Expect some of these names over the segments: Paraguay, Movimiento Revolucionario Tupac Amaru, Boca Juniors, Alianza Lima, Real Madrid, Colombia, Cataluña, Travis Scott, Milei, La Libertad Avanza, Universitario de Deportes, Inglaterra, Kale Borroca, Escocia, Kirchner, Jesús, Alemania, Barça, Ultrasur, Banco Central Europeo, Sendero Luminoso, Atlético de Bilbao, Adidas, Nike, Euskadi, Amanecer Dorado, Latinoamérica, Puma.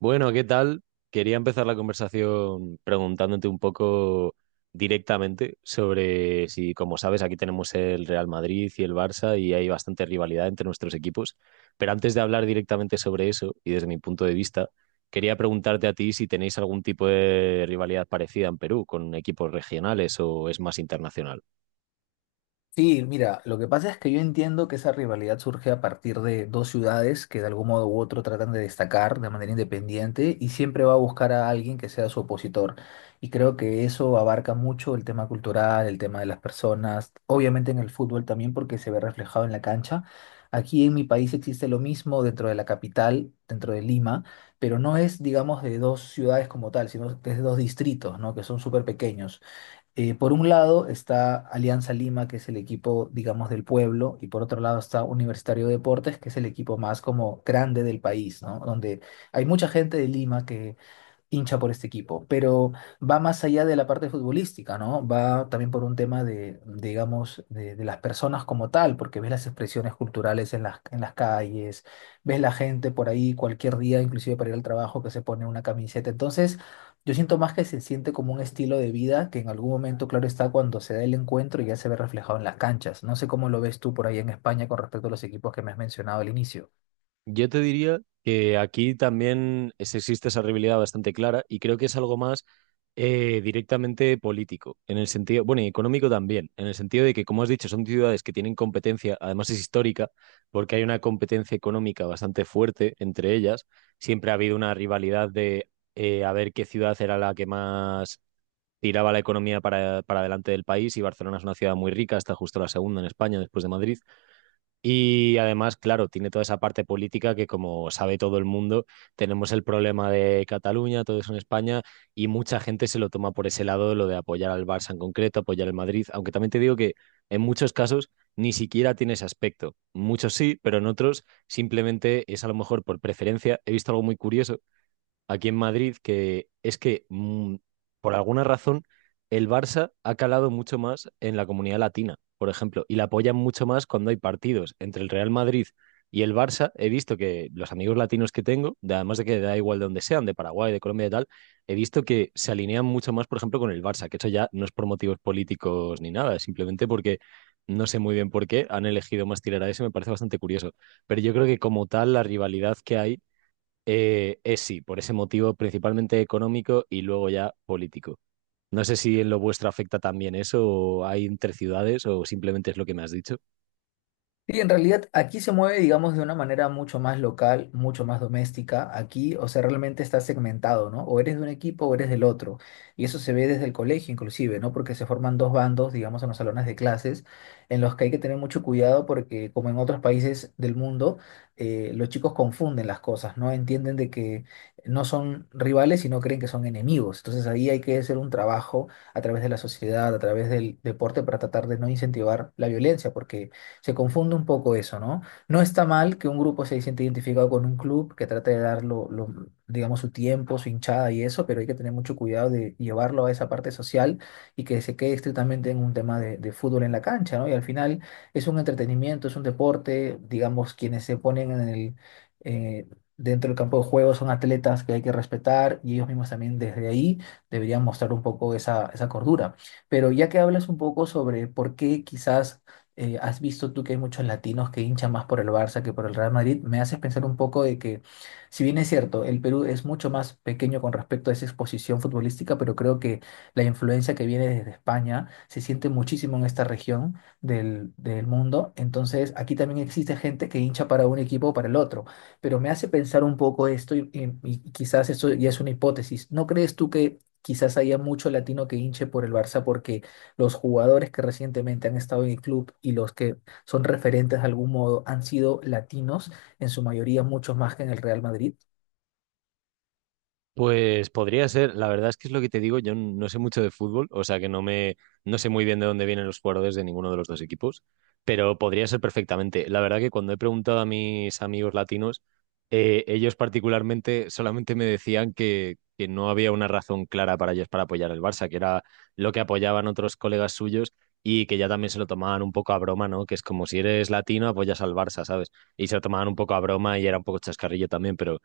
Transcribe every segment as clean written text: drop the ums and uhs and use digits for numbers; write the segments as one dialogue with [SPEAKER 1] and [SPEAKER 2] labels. [SPEAKER 1] Bueno, ¿qué tal? Quería empezar la conversación preguntándote un poco directamente sobre si, como sabes, aquí tenemos el Real Madrid y el Barça y hay bastante rivalidad entre nuestros equipos. Pero antes de hablar directamente sobre eso, y desde mi punto de vista, quería preguntarte a ti si tenéis algún tipo de rivalidad parecida en Perú con equipos regionales o es más internacional.
[SPEAKER 2] Sí, mira, lo que pasa es que yo entiendo que esa rivalidad surge a partir de dos ciudades que de algún modo u otro tratan de destacar de manera independiente y siempre va a buscar a alguien que sea su opositor. Y creo que eso abarca mucho el tema cultural, el tema de las personas, obviamente en el fútbol también porque se ve reflejado en la cancha. Aquí en mi país existe lo mismo dentro de la capital, dentro de Lima, pero no es, digamos, de dos ciudades como tal, sino que es de dos distritos, ¿no? Que son súper pequeños. Por un lado está Alianza Lima, que es el equipo, digamos, del pueblo, y por otro lado está Universitario de Deportes, que es el equipo más como grande del país, ¿no? Donde hay mucha gente de Lima que hincha por este equipo, pero va más allá de la parte futbolística, ¿no? Va también por un tema de, digamos, de las personas como tal, porque ves las expresiones culturales en las calles, ves la gente por ahí cualquier día, inclusive para ir al trabajo, que se pone una camiseta. Entonces, yo siento más que se siente como un estilo de vida que en algún momento, claro está, cuando se da el encuentro ya se ve reflejado en las canchas. No sé cómo lo ves tú por ahí en España con respecto a los equipos que me has mencionado al inicio.
[SPEAKER 1] Yo te diría que aquí también existe esa rivalidad bastante clara y creo que es algo más directamente político, en el sentido, bueno, y económico también, en el sentido de que, como has dicho, son ciudades que tienen competencia, además es histórica, porque hay una competencia económica bastante fuerte entre ellas. Siempre ha habido una rivalidad de a ver qué ciudad era la que más tiraba la economía para adelante del país y Barcelona es una ciudad muy rica, está justo la segunda en España después de Madrid. Y además, claro, tiene toda esa parte política que, como sabe todo el mundo, tenemos el problema de Cataluña, todo eso en España, y mucha gente se lo toma por ese lado, lo de apoyar al Barça en concreto, apoyar al Madrid, aunque también te digo que en muchos casos ni siquiera tiene ese aspecto. Muchos sí, pero en otros simplemente es a lo mejor por preferencia. He visto algo muy curioso aquí en Madrid, que es que por alguna razón el Barça ha calado mucho más en la comunidad latina, por ejemplo, y la apoyan mucho más cuando hay partidos entre el Real Madrid y el Barça. He visto que los amigos latinos que tengo, además de que da igual de donde sean, de Paraguay, de Colombia y tal, he visto que se alinean mucho más, por ejemplo, con el Barça, que eso ya no es por motivos políticos ni nada, es simplemente porque no sé muy bien por qué han elegido más tirar a eso, me parece bastante curioso. Pero yo creo que como tal, la rivalidad que hay sí, por ese motivo principalmente económico y luego ya político. No sé si en lo vuestro afecta también eso, o hay entre ciudades, o simplemente es lo que me has dicho.
[SPEAKER 2] Sí, en realidad aquí se mueve, digamos, de una manera mucho más local, mucho más doméstica. Aquí, o sea, realmente está segmentado, ¿no? O eres de un equipo o eres del otro. Y eso se ve desde el colegio, inclusive, ¿no? Porque se forman dos bandos, digamos, en los salones de clases, en los que hay que tener mucho cuidado porque, como en otros países del mundo, los chicos confunden las cosas, ¿no? Entienden de que no son rivales, sino creen que son enemigos. Entonces ahí hay que hacer un trabajo a través de la sociedad, a través del deporte, para tratar de no incentivar la violencia, porque se confunde un poco eso, ¿no? No está mal que un grupo se siente identificado con un club, que trate de dar digamos, su tiempo, su hinchada y eso, pero hay que tener mucho cuidado de llevarlo a esa parte social y que se quede estrictamente en un tema de fútbol en la cancha, ¿no? Y al final es un entretenimiento, es un deporte, digamos, quienes se ponen en el... eh, dentro del campo de juego son atletas que hay que respetar y ellos mismos también desde ahí deberían mostrar un poco esa cordura. Pero ya que hablas un poco sobre por qué quizás has visto tú que hay muchos latinos que hinchan más por el Barça que por el Real Madrid, me haces pensar un poco de que, si bien es cierto, el Perú es mucho más pequeño con respecto a esa exposición futbolística, pero creo que la influencia que viene desde España se siente muchísimo en esta región del mundo. Entonces, aquí también existe gente que hincha para un equipo o para el otro. Pero me hace pensar un poco esto y quizás esto ya es una hipótesis. ¿No crees tú que... Quizás haya mucho latino que hinche por el Barça porque los jugadores que recientemente han estado en el club y los que son referentes de algún modo han sido latinos, en su mayoría muchos más que en el Real Madrid.
[SPEAKER 1] Pues podría ser, la verdad es que es lo que te digo, yo no sé mucho de fútbol, o sea que no sé muy bien de dónde vienen los jugadores de ninguno de los dos equipos, pero podría ser perfectamente. La verdad que cuando he preguntado a mis amigos latinos, ellos particularmente solamente me decían que no había una razón clara para ellos para apoyar al Barça, que era lo que apoyaban otros colegas suyos y que ya también se lo tomaban un poco a broma, ¿no? Que es como si eres latino, apoyas al Barça, ¿sabes? Y se lo tomaban un poco a broma y era un poco chascarrillo también, pero.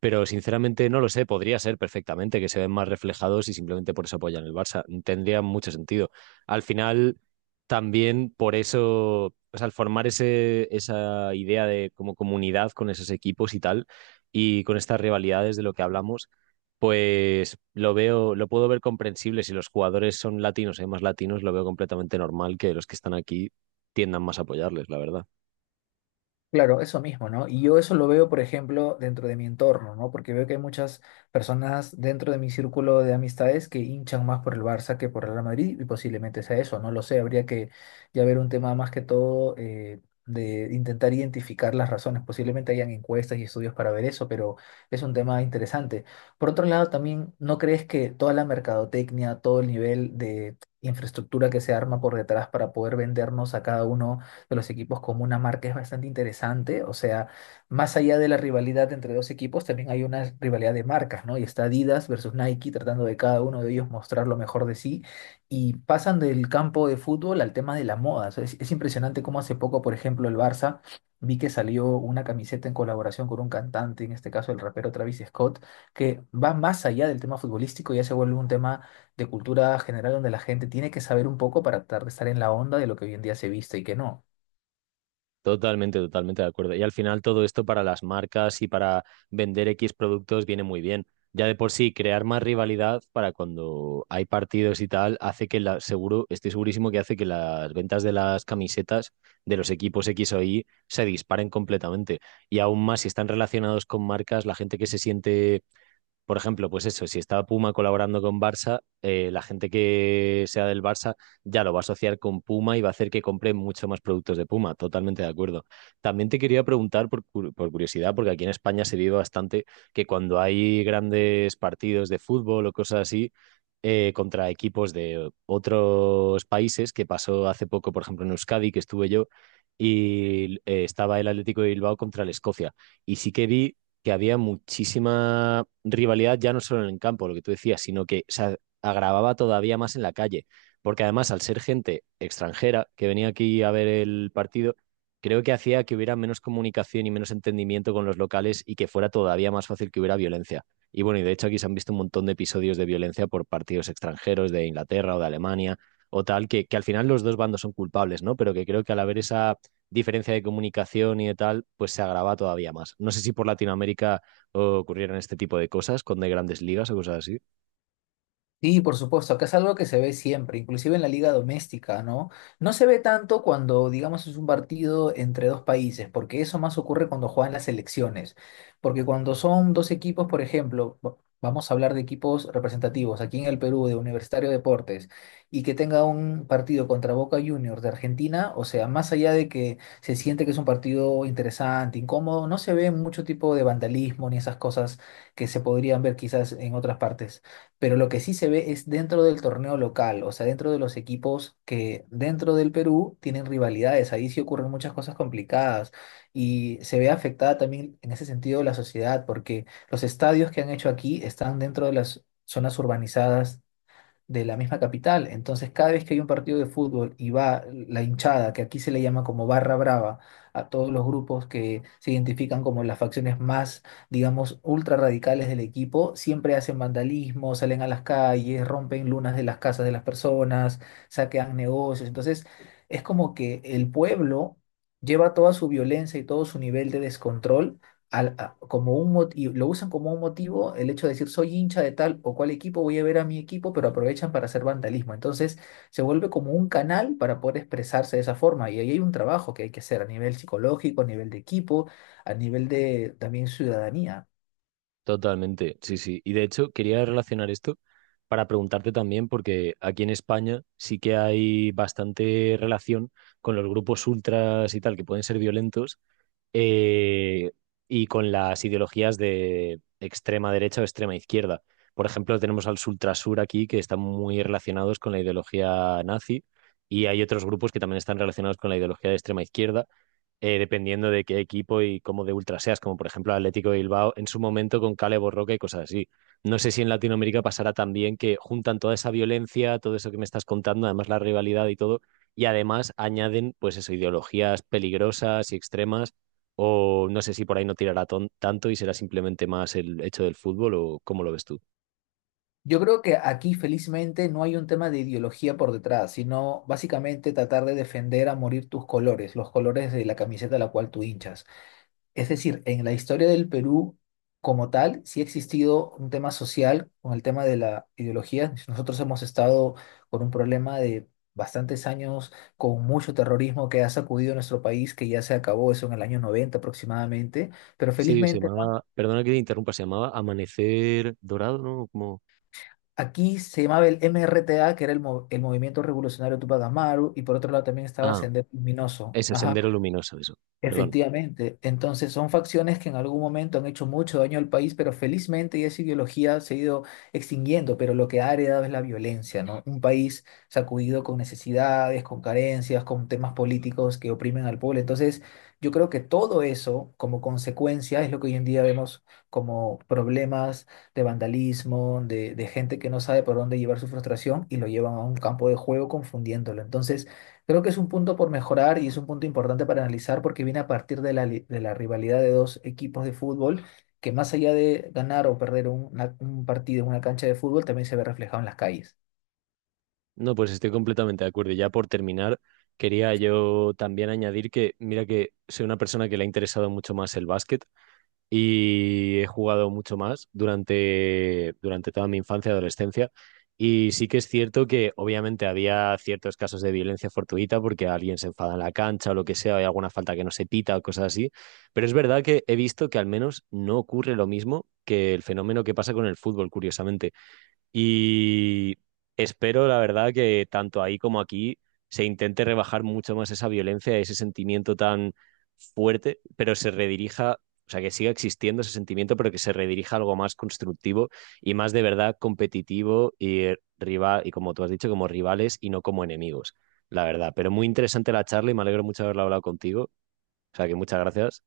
[SPEAKER 1] Pero sinceramente no lo sé, podría ser perfectamente que se ven más reflejados y simplemente por eso apoyan el Barça. Tendría mucho sentido. Al final, también por eso, o sea, al formar esa idea de como comunidad con esos equipos y tal, y con estas rivalidades de lo que hablamos, pues lo veo, lo puedo ver comprensible. Si los jugadores son latinos, hay más latinos, lo veo completamente normal que los que están aquí tiendan más a apoyarles, la verdad.
[SPEAKER 2] Claro, eso mismo, ¿no? Y yo eso lo veo, por ejemplo, dentro de mi entorno, ¿no? Porque veo que hay muchas personas dentro de mi círculo de amistades que hinchan más por el Barça que por el Real Madrid y posiblemente sea eso, no lo sé, habría que ya ver un tema más que todo de intentar identificar las razones. Posiblemente hayan encuestas y estudios para ver eso, pero es un tema interesante. Por otro lado, también, ¿no crees que toda la mercadotecnia, todo el nivel de infraestructura que se arma por detrás para poder vendernos a cada uno de los equipos como una marca es bastante interesante? O sea, más allá de la rivalidad entre dos equipos, también hay una rivalidad de marcas, ¿no? Y está Adidas versus Nike tratando de cada uno de ellos mostrar lo mejor de sí. Y pasan del campo de fútbol al tema de la moda. O sea, es impresionante cómo hace poco, por ejemplo, el Barça, vi que salió una camiseta en colaboración con un cantante, en este caso el rapero Travis Scott, que va más allá del tema futbolístico, ya se vuelve un tema de cultura general donde la gente tiene que saber un poco para tratar de estar en la onda de lo que hoy en día se viste y que no.
[SPEAKER 1] Totalmente, totalmente de acuerdo. Y al final todo esto para las marcas y para vender X productos viene muy bien. Ya de por sí, crear más rivalidad para cuando hay partidos y tal, hace que la, seguro, estoy segurísimo que hace que las ventas de las camisetas de los equipos X o Y se disparen completamente. Y aún más si están relacionados con marcas, la gente que se siente por ejemplo, pues eso, si está Puma colaborando con Barça, la gente que sea del Barça ya lo va a asociar con Puma y va a hacer que compre mucho más productos de Puma. Totalmente de acuerdo. También te quería preguntar por, por curiosidad, porque aquí en España se vive bastante que cuando hay grandes partidos de fútbol o cosas así, contra equipos de otros países, que pasó hace poco, por ejemplo, en Euskadi, que estuve yo, y estaba el Atlético de Bilbao contra el Escocia. Y sí que vi que había muchísima rivalidad, ya no solo en el campo, lo que tú decías, sino que se agravaba todavía más en la calle. Porque además, al ser gente extranjera que venía aquí a ver el partido, creo que hacía que hubiera menos comunicación y menos entendimiento con los locales y que fuera todavía más fácil que hubiera violencia. Y bueno, y de hecho aquí se han visto un montón de episodios de violencia por partidos extranjeros de Inglaterra o de Alemania o tal, que al final los dos bandos son culpables, ¿no? Pero que creo que al haber esa diferencia de comunicación y de tal, pues se agrava todavía más. No sé si por Latinoamérica oh, ocurrieran este tipo de cosas con de grandes ligas o cosas así.
[SPEAKER 2] Sí, por supuesto, acá es algo que se ve siempre, inclusive en la liga doméstica, ¿no? No se ve tanto cuando, digamos, es un partido entre dos países, porque eso más ocurre cuando juegan las selecciones, porque cuando son dos equipos, por ejemplo, vamos a hablar de equipos representativos aquí en el Perú, de Universitario de Deportes, y que tenga un partido contra Boca Juniors de Argentina, o sea, más allá de que se siente que es un partido interesante, incómodo, no se ve mucho tipo de vandalismo ni esas cosas que se podrían ver quizás en otras partes, pero lo que sí se ve es dentro del torneo local, o sea, dentro de los equipos que dentro del Perú tienen rivalidades, ahí sí ocurren muchas cosas complicadas y se ve afectada también en ese sentido la sociedad, porque los estadios que han hecho aquí están dentro de las zonas urbanizadas de la misma capital. Entonces, cada vez que hay un partido de fútbol y va la hinchada, que aquí se le llama como barra brava, a todos los grupos que se identifican como las facciones más, digamos, ultra radicales del equipo, siempre hacen vandalismo, salen a las calles, rompen lunas de las casas de las personas, saquean negocios. Entonces, es como que el pueblo lleva toda su violencia y todo su nivel de descontrol como un mot- y Lo usan como un motivo el hecho de decir soy hincha de tal o cual equipo, voy a ver a mi equipo, pero aprovechan para hacer vandalismo. Entonces se vuelve como un canal para poder expresarse de esa forma y ahí hay un trabajo que hay que hacer a nivel psicológico, a nivel de equipo, a nivel de también ciudadanía.
[SPEAKER 1] Totalmente, sí, sí. Y de hecho, quería relacionar esto para preguntarte también, porque aquí en España sí que hay bastante relación con los grupos ultras y tal, que pueden ser violentos, eh, y con las ideologías de extrema derecha o extrema izquierda. Por ejemplo, tenemos al Ultrasur aquí que están muy relacionados con la ideología nazi y hay otros grupos que también están relacionados con la ideología de extrema izquierda, dependiendo de qué equipo y cómo de ultra seas, como por ejemplo Atlético de Bilbao en su momento con Kale Borroca y cosas así. No sé si en Latinoamérica pasará también que juntan toda esa violencia, todo eso que me estás contando, además la rivalidad y todo, y además añaden pues eso, ideologías peligrosas y extremas o no sé si por ahí no tirará tanto y será simplemente más el hecho del fútbol o cómo lo ves tú.
[SPEAKER 2] Yo creo que aquí felizmente no hay un tema de ideología por detrás, sino básicamente tratar de defender a morir tus colores, los colores de la camiseta a la cual tú hinchas. Es decir, en la historia del Perú como tal, sí ha existido un tema social con el tema de la ideología. Nosotros hemos estado con un problema de bastantes años, con mucho terrorismo que ha sacudido nuestro país, que ya se acabó eso en el año 1990 aproximadamente. Pero
[SPEAKER 1] Sí, se
[SPEAKER 2] felizmente, Juan,
[SPEAKER 1] llamaba, perdona que te interrumpa, se llamaba Amanecer Dorado, ¿no? Como,
[SPEAKER 2] aquí se llamaba el MRTA, que era el Movimiento Revolucionario Tupac Amaru, y por otro lado también estaba
[SPEAKER 1] ah,
[SPEAKER 2] Sendero Luminoso.
[SPEAKER 1] eso,
[SPEAKER 2] Ajá.
[SPEAKER 1] Sendero Luminoso, eso, perdón.
[SPEAKER 2] Efectivamente, entonces son facciones que en algún momento han hecho mucho daño al país, pero felizmente esa ideología se ha ido extinguiendo, pero lo que ha heredado es la violencia, ¿no? Un país sacudido con necesidades, con carencias, con temas políticos que oprimen al pueblo. Entonces, yo creo que todo eso, como consecuencia, es lo que hoy en día vemos como problemas de vandalismo, de gente que no sabe por dónde llevar su frustración y lo llevan a un campo de juego confundiéndolo. Entonces, creo que es un punto por mejorar y es un punto importante para analizar porque viene a partir de la, de la rivalidad de dos equipos de fútbol que más allá de ganar o perder un partido en una cancha de fútbol también se ve reflejado en las calles.
[SPEAKER 1] No, pues estoy completamente de acuerdo. Y ya por terminar, quería yo también añadir que, mira que soy una persona que le ha interesado mucho más el básquet y he jugado mucho más durante toda mi infancia y adolescencia. Y sí que es cierto que obviamente había ciertos casos de violencia fortuita porque alguien se enfada en la cancha o lo que sea, hay alguna falta que no se pita o cosas así, pero es verdad que he visto que al menos no ocurre lo mismo que el fenómeno que pasa con el fútbol, curiosamente. Y espero, la verdad, que tanto ahí como aquí se intente rebajar mucho más esa violencia, ese sentimiento tan fuerte, pero se redirija, o sea, que siga existiendo ese sentimiento, pero que se redirija a algo más constructivo y más de verdad competitivo y rival, y como tú has dicho, como rivales y no como enemigos, la verdad. Pero muy interesante la charla y me alegro mucho de haberla hablado contigo. O sea, que muchas gracias.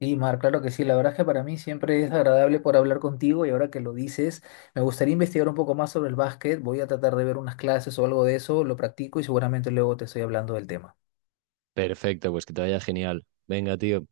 [SPEAKER 2] Y Mar, claro que sí, la verdad es que para mí siempre es agradable por hablar contigo y ahora que lo dices, me gustaría investigar un poco más sobre el básquet, voy a tratar de ver unas clases o algo de eso, lo practico y seguramente luego te estoy hablando del tema.
[SPEAKER 1] Perfecto, pues que te vaya genial. Venga, tío.